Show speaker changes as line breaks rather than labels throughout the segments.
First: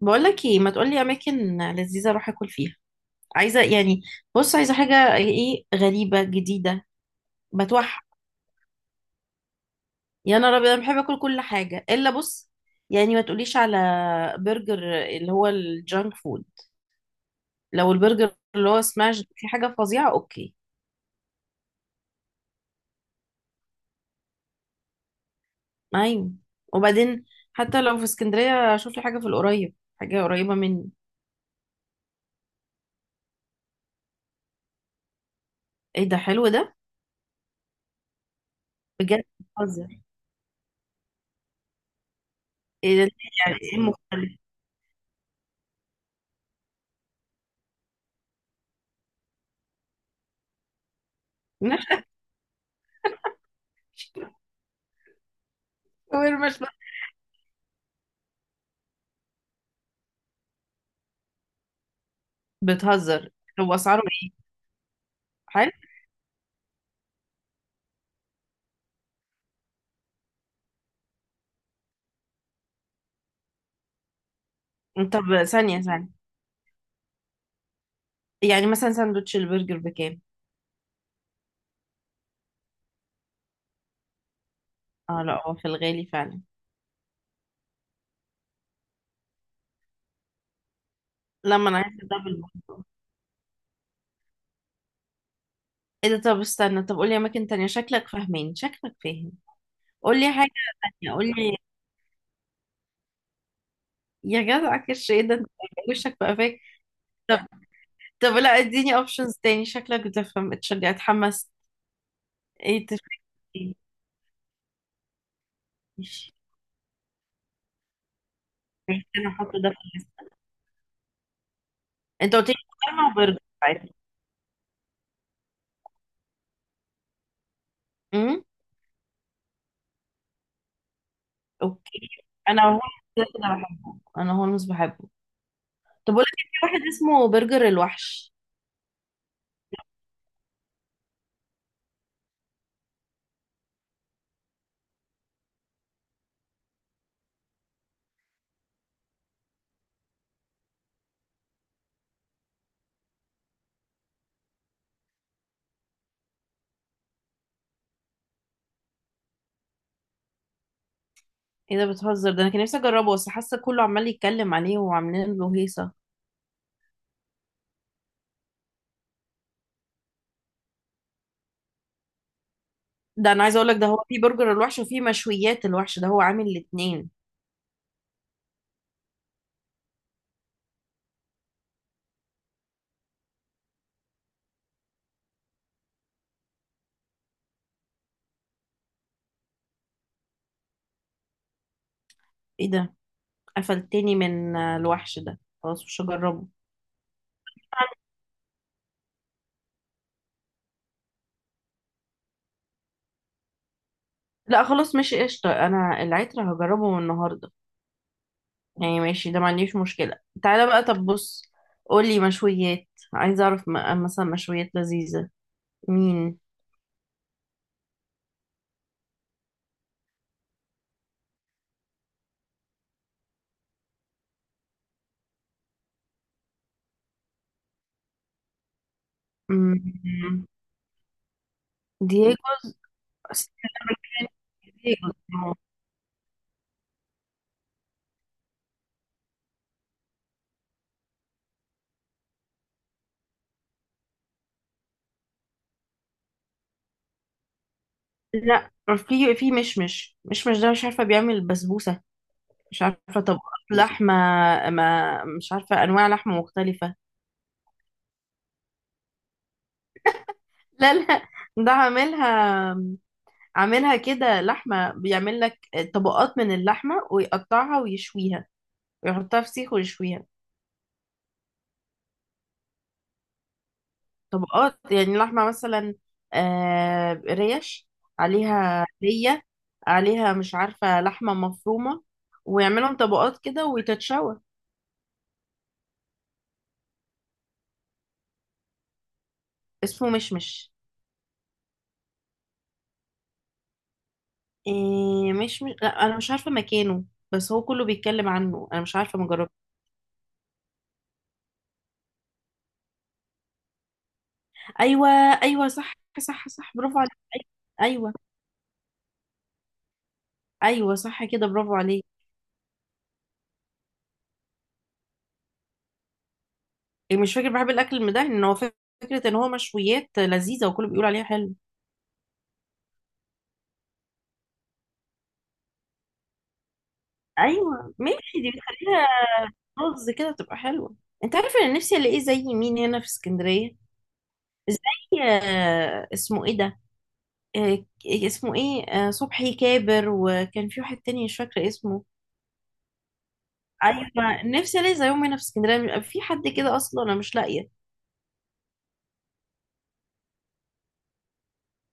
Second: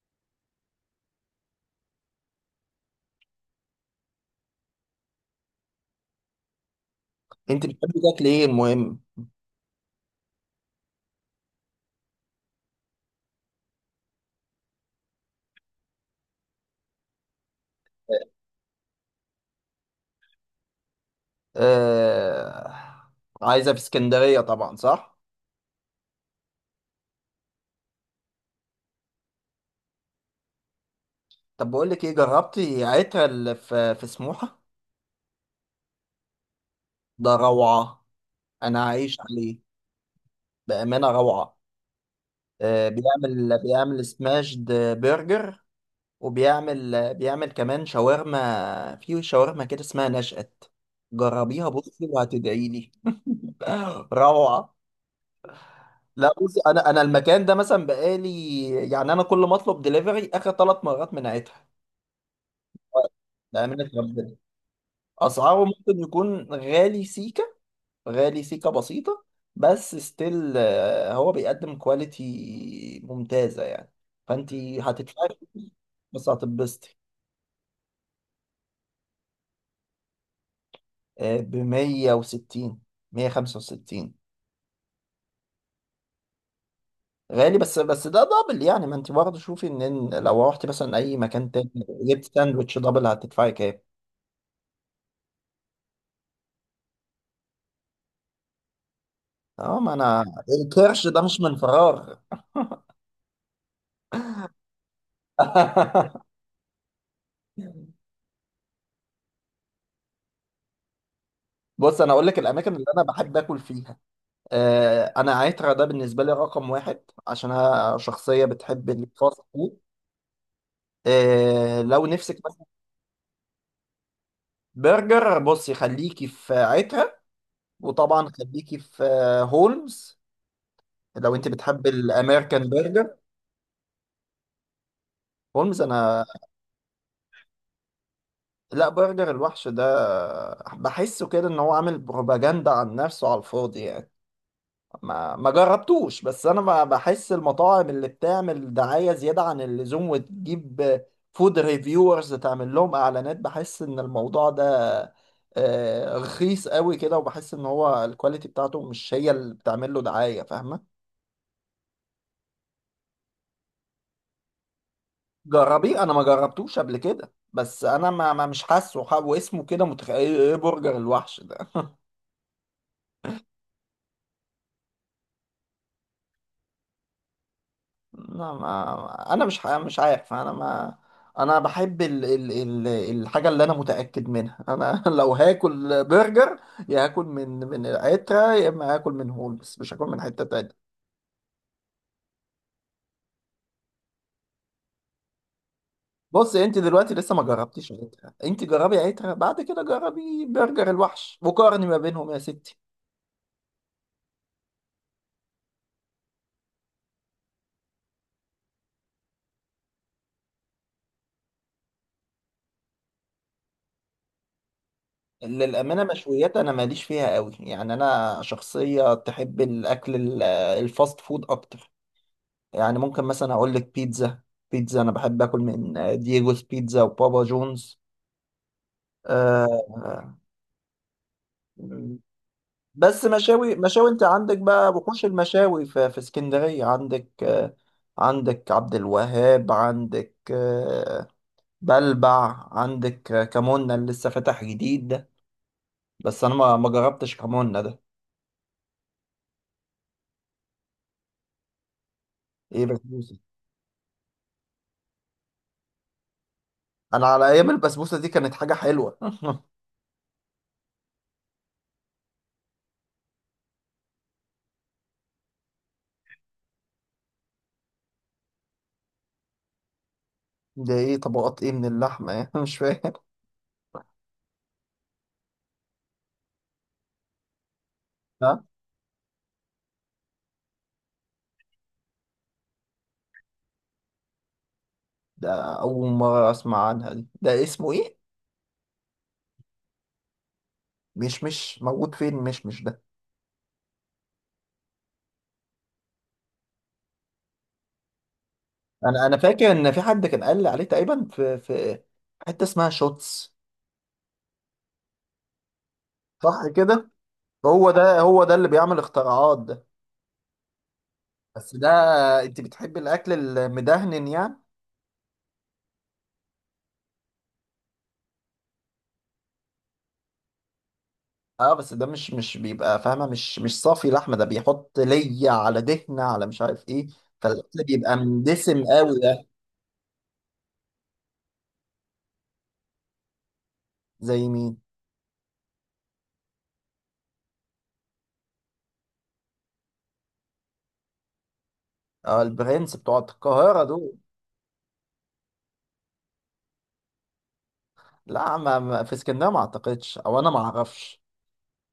بقولك ايه، ما تقولي اماكن لذيذه اروح اكل فيها؟ عايزه يعني. بص، عايزه حاجه ايه غريبه جديده.
انت بتحبي
بتوحى.
تاكلي ايه المهم.
يا نهار ابيض، انا بحب اكل كل حاجه الا بص، يعني ما تقوليش على برجر اللي هو الجانك فود. لو البرجر اللي هو سماش في حاجه فظيعه، اوكي.
آه... عايزه في اسكندريه طبعا، صح.
نايم وبعدين، حتى لو في اسكندريه اشوف لي حاجه في القريب، حاجه قريبه مني.
طب بقول لك ايه، جربتي عترة اللي في سموحه؟
ايه ده؟ حلو ده.
ده روعه. انا عايش
بجد
عليه.
بتهزر؟
بامانه روعه.
ايه ده؟ يعني
بيعمل
ايه
بيعمل
مختلف؟
سماشد برجر، وبيعمل كمان شاورما، في شاورما كده اسمها نشأت. جربيها بصي وهتدعي لي. روعه. لا
شاورما.
بصي، انا المكان ده مثلا بقالي، يعني انا كل ما اطلب دليفري اخر ثلاث مرات من عترة.
بتهزر.
ده
هو
أمانة
اسعاره
ربنا.
ايه؟
أسعاره
حلو.
ممكن يكون غالي سيكة، غالي سيكة بسيطة، بس ستيل هو بيقدم كواليتي ممتازة يعني. فأنت هتدفعي
طب
فلوس،
ثانية ثانية،
بس هتتبسطي.
يعني مثلا ساندوتش البرجر بكام؟
ب 160، 165.
اه لا، هو في الغالي فعلا.
غالي، بس ده دبل يعني، ما أنت برضه شوفي إن لو رحتي مثلا أي مكان
لما
تاني
انا عايزة
جبت
دبل
ساندوتش
برجر.
دبل هتدفعي كام؟
ايه ده؟ طب استنى، طب قولي اماكن تانية. شكلك فاهم.
أه ما أنا
قولي حاجة
الكرش
تانية،
ده مش من
قولي.
فراغ.
يا جدع كرش ايه ده؟ انت وشك بقى فاك. طب طب لا، اديني اوبشنز تاني. شكلك بتفهم، اتشجع اتحمس.
بص انا اقول لك الاماكن اللي
ايه
انا
تفكير!
بحب اكل فيها. انا عترة ده بالنسبه لي
ماشي.
رقم واحد، عشان انا شخصيه بتحب
ماشي، انا
الفاست
احط ده في
فود.
الليست.
لو نفسك
انت قلت لي
مثلا
شاورما وبرجر عادي.
برجر، بصي خليكي في عترة، وطبعا
امم.
خليكي في هولمز، لو انت بتحب
اوكي، انا
الامريكان
هولمز
برجر.
كده كده بحبه، انا هولمز بحبه.
هولمز
طب
انا.
بقول لك إيه، في واحد اسمه برجر الوحش.
لا برجر الوحش ده، بحسه كده ان هو عامل بروباجندا عن نفسه على الفاضي يعني. ما جربتوش، بس انا بحس المطاعم اللي بتعمل دعاية زيادة عن اللزوم وتجيب فود ريفيورز تعمل لهم اعلانات، بحس ان الموضوع ده رخيص قوي كده، وبحس ان هو الكواليتي بتاعته مش هي اللي بتعمل له دعاية، فاهمة؟
ايه ده؟ بتهزر؟ ده انا كان نفسي اجربه، بس حاسه كله عمال يتكلم عليه وعاملين له هيصه.
جربيه، انا ما جربتوش قبل كده، بس انا مش حاسه واسمه كده متخيل ايه إيه، برجر الوحش ده.
ده انا عايزه اقول لك، ده هو في برجر الوحش وفي مشويات الوحش، ده هو عامل الاتنين.
لا ما انا مش عارف انا ما. انا بحب الحاجه اللي انا متاكد منها انا. لو هاكل برجر يا هاكل من العتره، يا اما هاكل من هولمز، مش هاكل من حته تانية.
ايه ده؟ قفلتني من الوحش ده، خلاص مش هجربه.
بص انت دلوقتي لسه ما جربتيش عتره، انت جربي عتره بعد كده جربي برجر الوحش وقارني ما بينهم يا ستي.
لا خلاص ماشي قشطه، انا العترة هجربه من النهارده. يعني ماشي، ده ما عنديش مشكله. تعالى بقى، طب بص، قولي مشويات. عايزه اعرف مثلا مشويات لذيذه.
للأمانة
مين؟
مشويات أنا ماليش فيها قوي يعني، أنا شخصية تحب الأكل الفاست فود أكتر. يعني ممكن مثلا اقول لك بيتزا. بيتزا انا بحب اكل من دييجوز بيتزا وبابا جونز. آه،
مم.
آه،
دييجوز.
بس مشاوي، مشاوي انت عندك بقى
دييجوز.
وحوش المشاوي في اسكندرية. عندك آه، عندك عبد الوهاب، عندك آه، بلبع، عندك كمونة اللي لسه فاتح جديد ده، بس انا ما جربتش كمونة ده.
لا، في مشمش. مشمش ده مش عارفه، بيعمل بسبوسه، مش
ايه
عارفه
بسبوسة؟
طبقات لحمه، ما مش عارفه انواع لحمه مختلفه.
انا على ايام البسبوسة دي كانت حاجة حلوة.
لا لا، ده عاملها، عاملها كده لحمه، بيعمل لك طبقات من اللحمه ويقطعها ويشويها، ويحطها في سيخ ويشويها.
ده ايه طبقات ايه من اللحمة؟ مش فاهم.
طبقات، يعني لحمه مثلا ريش عليها، ليه عليها مش عارفه لحمه مفرومه، ويعملهم طبقات كده وتتشوى.
ده أول مرة أسمع عنها دي، ده اسمه إيه؟
اسمه مشمش.
مش موجود فين؟ مش ده.
إيه، لا انا مش عارفه مكانه، بس هو كله بيتكلم عنه، انا مش عارفه،
أنا
ما جربت.
فاكر إن في حد كان قال لي عليه تقريبا في حتة اسمها شوتس.
ايوه ايوه صح، صح
صح
صح، برافو
كده؟
عليك.
هو
ايوه
ده، هو ده اللي بيعمل اختراعات ده.
ايوه، صح كده، برافو
بس ده،
عليك.
أنت بتحب الأكل المدهن يعني؟
إيه، مش فاكر، بحب الاكل المدهن، ان هو فكره ان هو مشويات لذيذه وكله بيقول عليها حلو.
أه بس ده مش بيبقى فاهمة، مش صافي لحمة، ده بيحط لية على دهنة على مش عارف إيه. فالأكل
ايوه
بيبقى
ماشي، دي
مندسم
بتخليها
قوي ده.
رز كده تبقى حلوه. انت عارفه انا نفسي الاقيه زي مين هنا في اسكندريه؟
زي مين؟
زي اسمه ايه ده، اسمه ايه، صبحي كابر، وكان في واحد تاني مش فاكره اسمه.
أه البرنس بتوع القاهرة دول.
ايوه، نفسي الاقي زيهم هنا في اسكندريه، بيبقى في حد كده اصلا؟ انا مش لاقيه.
لا في اسكندريه ما اعتقدش، او انا ما اعرفش.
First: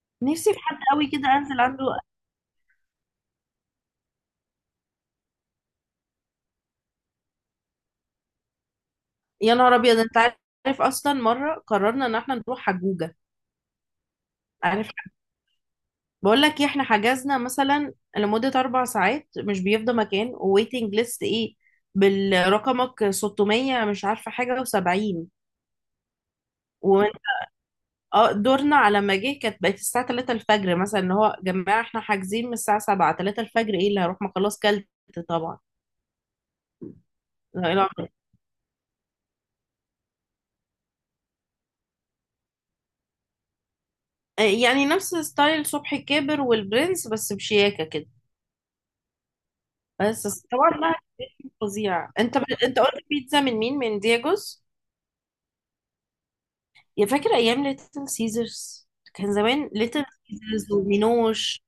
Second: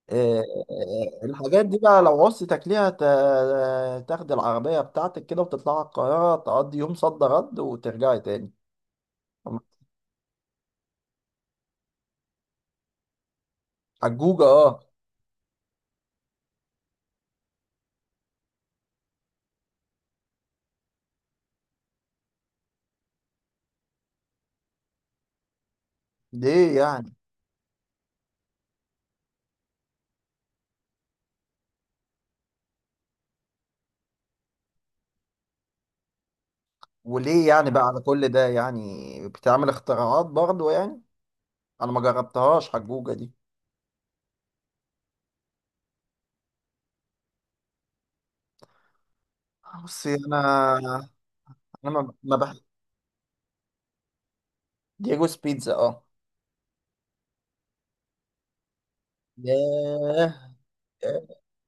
إيه،
نفسي في حد قوي
إيه،
كده انزل
الحاجات دي
عنده.
بقى لو عوزت ليها تاخد العربيه بتاعتك كده وتطلع القاهره تقضي يوم صد رد وترجعي تاني.
يا نهار ابيض، انت عارف اصلا مره قررنا ان احنا نروح حجوجه؟
حجوجه، اه.
عارف، بقول لك ايه، احنا حجزنا مثلا لمده 4 ساعات مش بيفضى مكان، وويتنج ليست ايه، بالرقمك 600 مش عارفه حاجه و70
ليه
و،
يعني؟
اه دورنا على ما جه كانت بقت الساعه 3 الفجر مثلا، اللي هو يا جماعه احنا حاجزين من الساعه 7 3 الفجر، ايه اللي هروح، ما خلاص كلت، طبعا.
وليه يعني
لا،
بقى على
لا.
كل ده يعني، بتعمل اختراعات برضو يعني؟ انا ما جربتهاش حجوجه دي.
يعني نفس ستايل صبحي كابر والبرنس، بس بشياكة كده.
بصي
بس طبعا بقى
انا، انا
فظيع.
ما ما
انت
بح...
انت قلت بيتزا من مين؟ من دياجوس؟
ديجوز بيتزا اه.
يا فاكر ايام ليتل سيزرز، كان زمان ليتل
ياه.
سيزرز
آه،
ومينوش؟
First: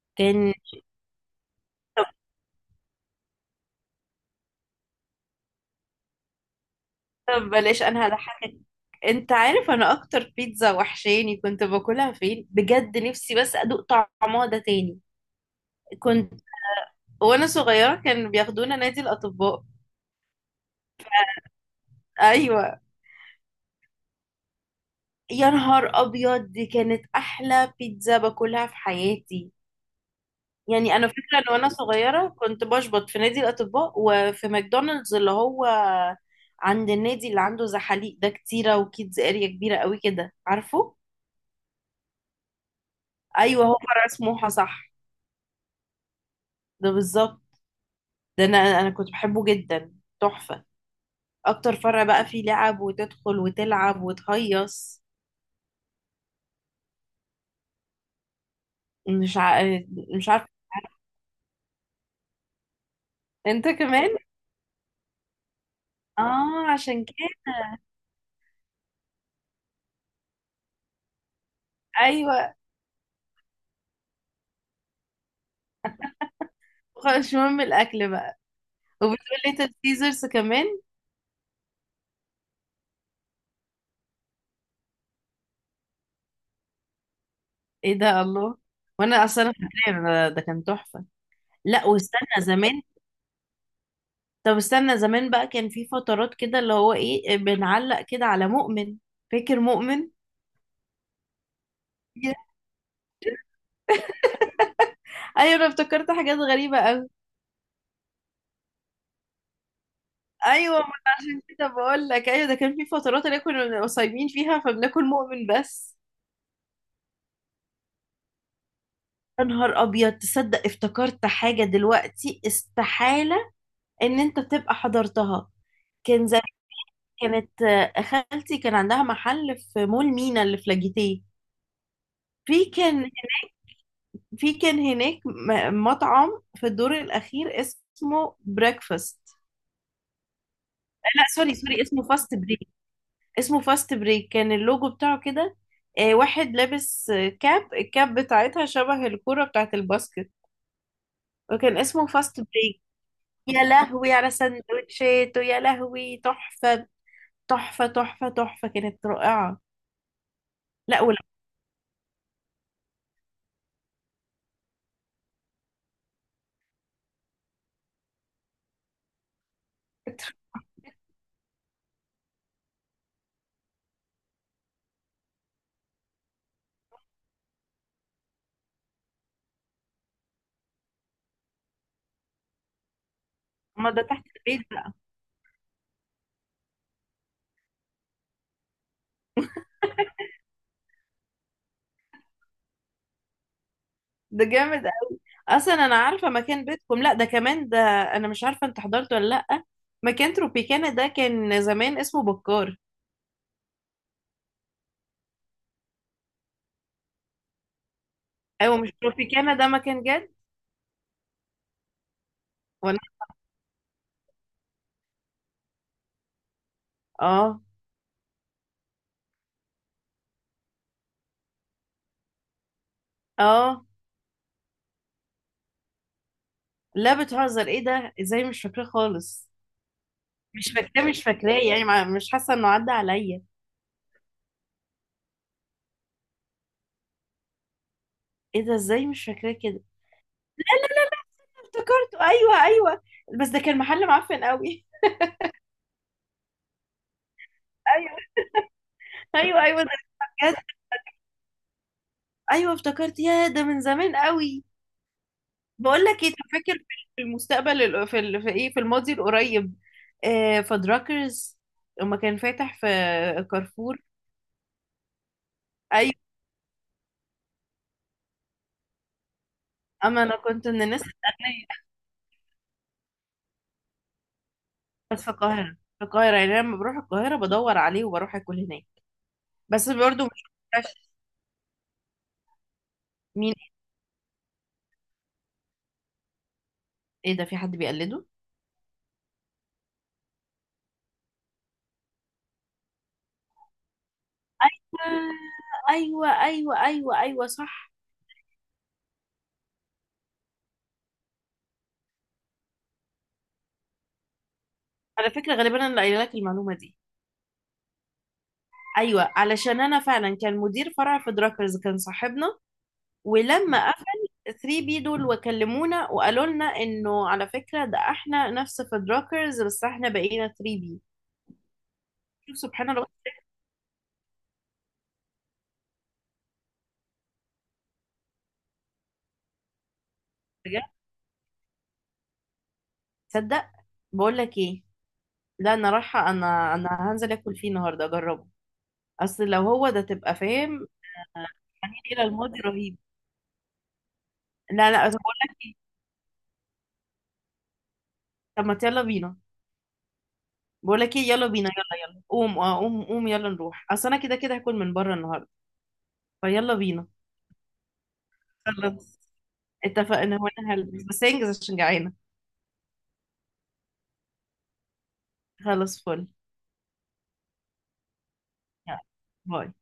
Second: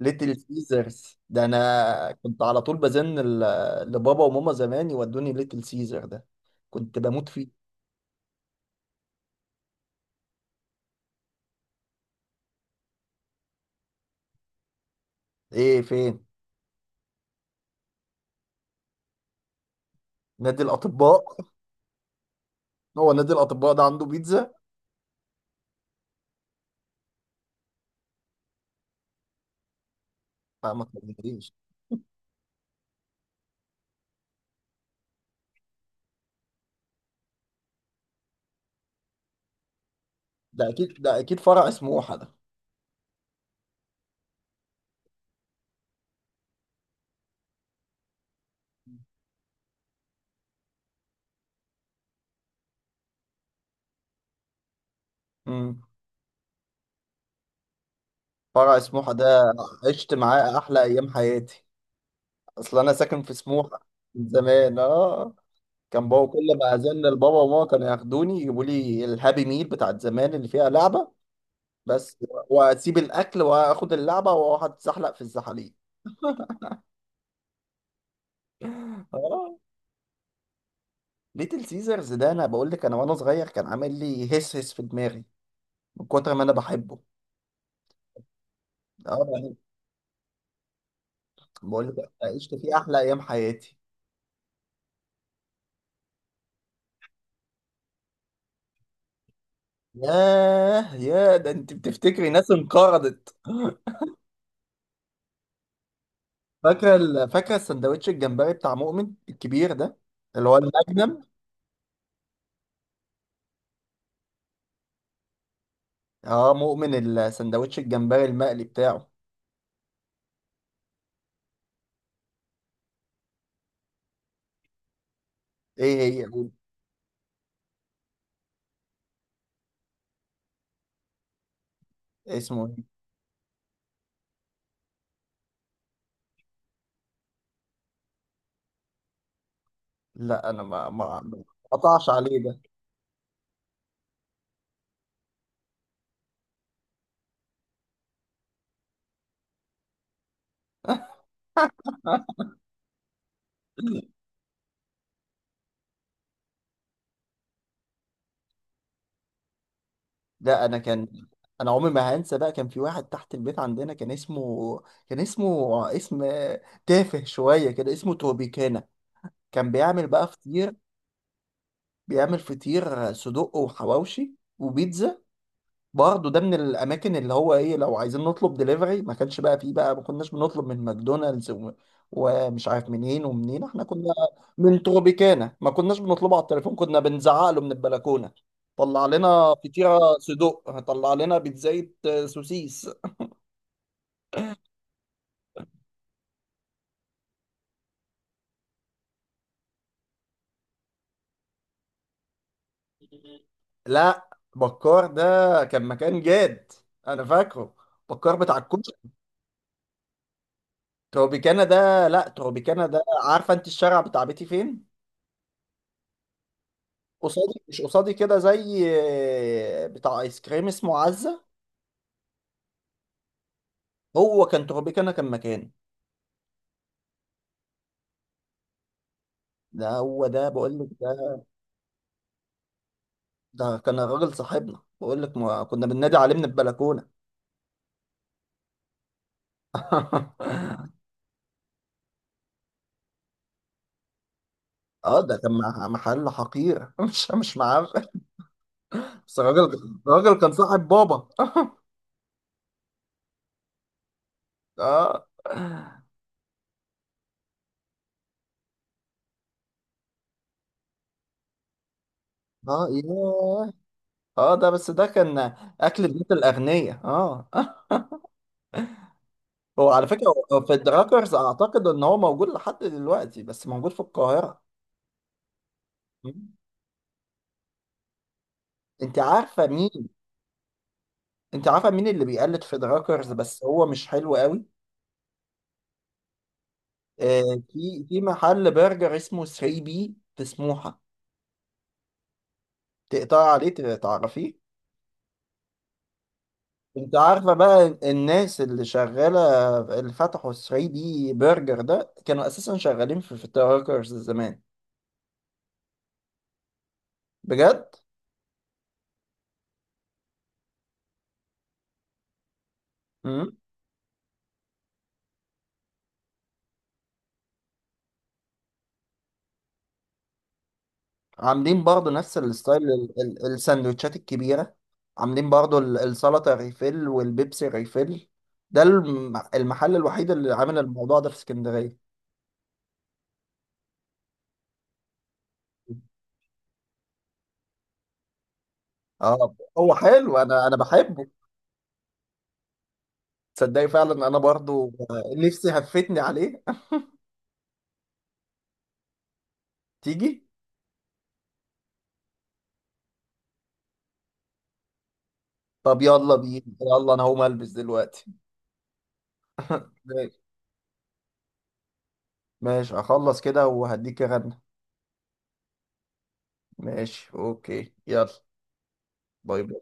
ليتل
كان،
سيزرز ده انا كنت على طول بزن لبابا وماما زمان يودوني ليتل سيزر ده. كنت بموت
طب
فيه.
بلاش، انا هضحكك. انت عارف انا اكتر بيتزا وحشاني كنت باكلها فين بجد، نفسي بس ادوق طعمها ده تاني؟
ايه فين؟
كنت وانا صغيرة كانوا بياخدونا نادي الاطباء.
نادي الاطباء.
ايوه،
هو نادي الاطباء ده عنده بيتزا؟
يا نهار ابيض، دي كانت احلى بيتزا باكلها في حياتي.
آه، ما
يعني انا فاكره ان
تكلمنيش.
وانا صغيره كنت بشبط في نادي الاطباء، وفي ماكدونالدز اللي هو عند النادي اللي عنده زحاليق ده، كتيره وكيدز اريا كبيره قوي كده،
ده
عارفه؟
اكيد، ده اكيد فرع سموحه ده.
ايوه، هو فرع سموحه، صح، ده بالظبط. ده انا كنت بحبه جدا، تحفه، اكتر فرع بقى فيه لعب وتدخل وتلعب وتهيص.
امم، فرع سموحه ده
مش ع...
عشت
مش عارفه.
معاه احلى ايام حياتي. اصل انا ساكن في
انت
سموحه
كمان؟
من زمان اه. كان بابا كل
اه،
ما ازن
عشان
لبابا
كده.
وماما كانوا ياخدوني يجيبوا لي الهابي ميل بتاعت زمان اللي فيها لعبه بس،
ايوه،
واسيب الاكل واخد اللعبه واقعد اتزحلق في الزحاليق.
خلاص مش مهم الاكل بقى. وبتقول لي
اه.
ليتل سيزرز كمان؟
ليتل سيزرز ده انا بقول لك انا وانا صغير كان عامل لي هس هس في دماغي من كتر ما انا بحبه.
ايه ده، الله! وانا
اه
اصلا
يعني.
فاكره أنا ده كان تحفه. لا،
بقول لك
واستنى
عشت فيه
زمان،
احلى ايام حياتي.
طب استنى زمان بقى، كان في فترات كده اللي هو ايه، بنعلق كده على مؤمن. فاكر مؤمن؟
ياه، يا ده انت بتفتكري
Yeah.
ناس انقرضت.
ايوه، انا افتكرت حاجات غريبه
فاكره
قوي.
فاكره السندوتش الجمبري بتاع مؤمن الكبير ده، اللي هو
ايوه، ما أنا
المجنم.
عشان كده بقول لك، ايوه ده كان في فترات اللي كنا صايمين فيها، فبناكل مؤمن بس.
اه مؤمن، السندوتش الجمبري المقلي بتاعه.
يا نهار ابيض، تصدق افتكرت حاجه دلوقتي استحاله ان انت تبقى حضرتها؟
ايه هي؟
كان كانت خالتي كان عندها محل في مول مينا اللي في لاجيتيه.
إيه اسمه
في
ايه؟
كان في كان هناك مطعم في الدور الأخير اسمه بريكفاست.
لا انا ما ما
لا
ما
سوري، سوري، اسمه
قطعش
فاست
عليه
بريك. اسمه فاست بريك، كان اللوجو بتاعه كده، واحد لابس كاب، الكاب بتاعتها شبه الكرة بتاعت الباسكت، وكان اسمه فاست بريك. يا
ده.
لهوي على سندوتشات، ويا لهوي تحفة، تحفة تحفة تحفة، كانت رائعة.
لا انا
لا
كان،
ولا.
انا عمري ما هنسى بقى، كان في واحد تحت البيت عندنا كان اسمه اسم تافه شويه كده، اسمه توبيكانا. كان بيعمل بقى فطير، بيعمل فطير صدق وحواوشي وبيتزا. برضه ده من الاماكن اللي هو ايه، لو عايزين نطلب دليفري ما كانش بقى فيه بقى، ما كناش بنطلب من ماكدونالدز ومش عارف منين ومنين، احنا
ما ده
كنا
تحت البيت
من
بقى.
تروبيكانا ما كناش بنطلبه على التليفون، كنا بنزعق له من البلكونه، طلع لنا فطيره صدق، طلع لنا بيتزاية سوسيس.
ده جامد. اصلا انا عارفه مكان بيتكم، لا ده كمان، ده انا مش عارفه انت حضرته ولا لا، مكان تروبيكانا ده كان زمان اسمه بكار.
لا بكار ده كان مكان جاد، انا فاكره، بكار بتاع
ايوه، مش
الكشك.
تروبيكانا ده مكان جد.
تروبيكانا ده لا، تروبيكانا
ولا.
ده عارفه انت الشارع بتاع بيتي فين؟
اه.
قصادي، مش قصادي كده، زي بتاع ايس كريم اسمه عزة.
اه.
هو كان تربيكانا، كان مكاني.
لا بتهزر، ايه ده؟ ازاي مش فاكراه خالص؟
ده هو ده
مش
بقول لك
فاكراه، مش
ده.
فاكراه، يعني مش حاسه انه عدى عليا.
ده كان الراجل صاحبنا بقول لك، ما كنا بننادي عليه من البلكونة.
ايه ده، ازاي مش فاكراه كده؟ افتكرته، ايوه ايوه، بس ده كان محل معفن قوي.
اه ده كان محل حقير، مش معرف.
ايوه،
بس
ايوه
الراجل،
ايوه، ده
كان
بجد.
صاحب بابا.
ايوه افتكرت، يا ده من زمان قوي.
اه.
بقول لك ايه، طب فاكر في المستقبل في في في الماضي القريب، آه فدراكرز، لما كان فاتح في
اه ياه.
كارفور؟
اه ده بس ده كان اكل
ايوه.
بيت الاغنياء اه. هو على
اما
فكرة،
انا
هو
كنت
في
من الناس
الدراكرز
الاغنياء.
اعتقد ان هو موجود لحد دلوقتي، بس موجود في القاهرة.
بس في القاهره، في القاهره، يعني أنا لما بروح القاهره بدور عليه وبروح اكل هناك.
انت عارفه
بس
مين؟
برضه مش عارفة
انت عارفه مين اللي بيقلد في دراكرز
مين.
بس هو مش حلو قوي؟
ايه ده، في
آه،
حد
في
بيقلده؟
محل برجر اسمه 3 بي في سموحه، تقطع عليه، تعرفيه؟
ايوه ايوه
انت
ايوه ايوه
عارفه بقى
صح.
الناس اللي شغاله، اللي فتحوا 3 بي برجر ده، كانوا اساسا شغالين في دراكرز زمان.
على فكره غالبا انا اللي قايله لك المعلومه دي.
بجد.
ايوه، علشان انا فعلا كان مدير فرع في دراكرز كان صاحبنا، ولما قفل 3 بي دول وكلمونا وقالوا لنا انه على فكرة ده احنا نفس فدراكرز، بس احنا بقينا 3 بي.
عاملين برضو نفس
شوف
الستايل
سبحان الله.
السندوتشات الكبيرة، عاملين برضو السلطة ريفيل والبيبسي ريفيل، ده المحل الوحيد اللي عامل
بجد،
الموضوع ده في اسكندرية.
تصدق، بقول لك ايه، لا انا رايحة، انا هنزل اكل فيه النهارده اجربه، اصل
اه
لو هو
هو
ده تبقى
حلو، انا
فاهم.
بحبه.
آه، يعني إيه، الى الماضي رهيب!
تصدقي فعلا انا
لا
برضو
لا، طب بقول لك
نفسي
ايه،
هفتني عليه.
طب ما يلا بينا.
تيجي.
بقول لك ايه، يلا بينا، يلا يلا قوم، اه قوم قوم، يلا نروح، اصل انا كده كده هاكل من بره النهارده.
طب يلا بينا،
فيلا بينا،
يلا انا هقوم البس دلوقتي.
خلاص، اتفقنا،
ماشي،
وانا هلبس، بس انجز عشان جعانة.
ماشي اخلص كده وهديك رنة.
خلاص، فل.
ماشي اوكي يلا.
يلا،
باي
باي.
باي.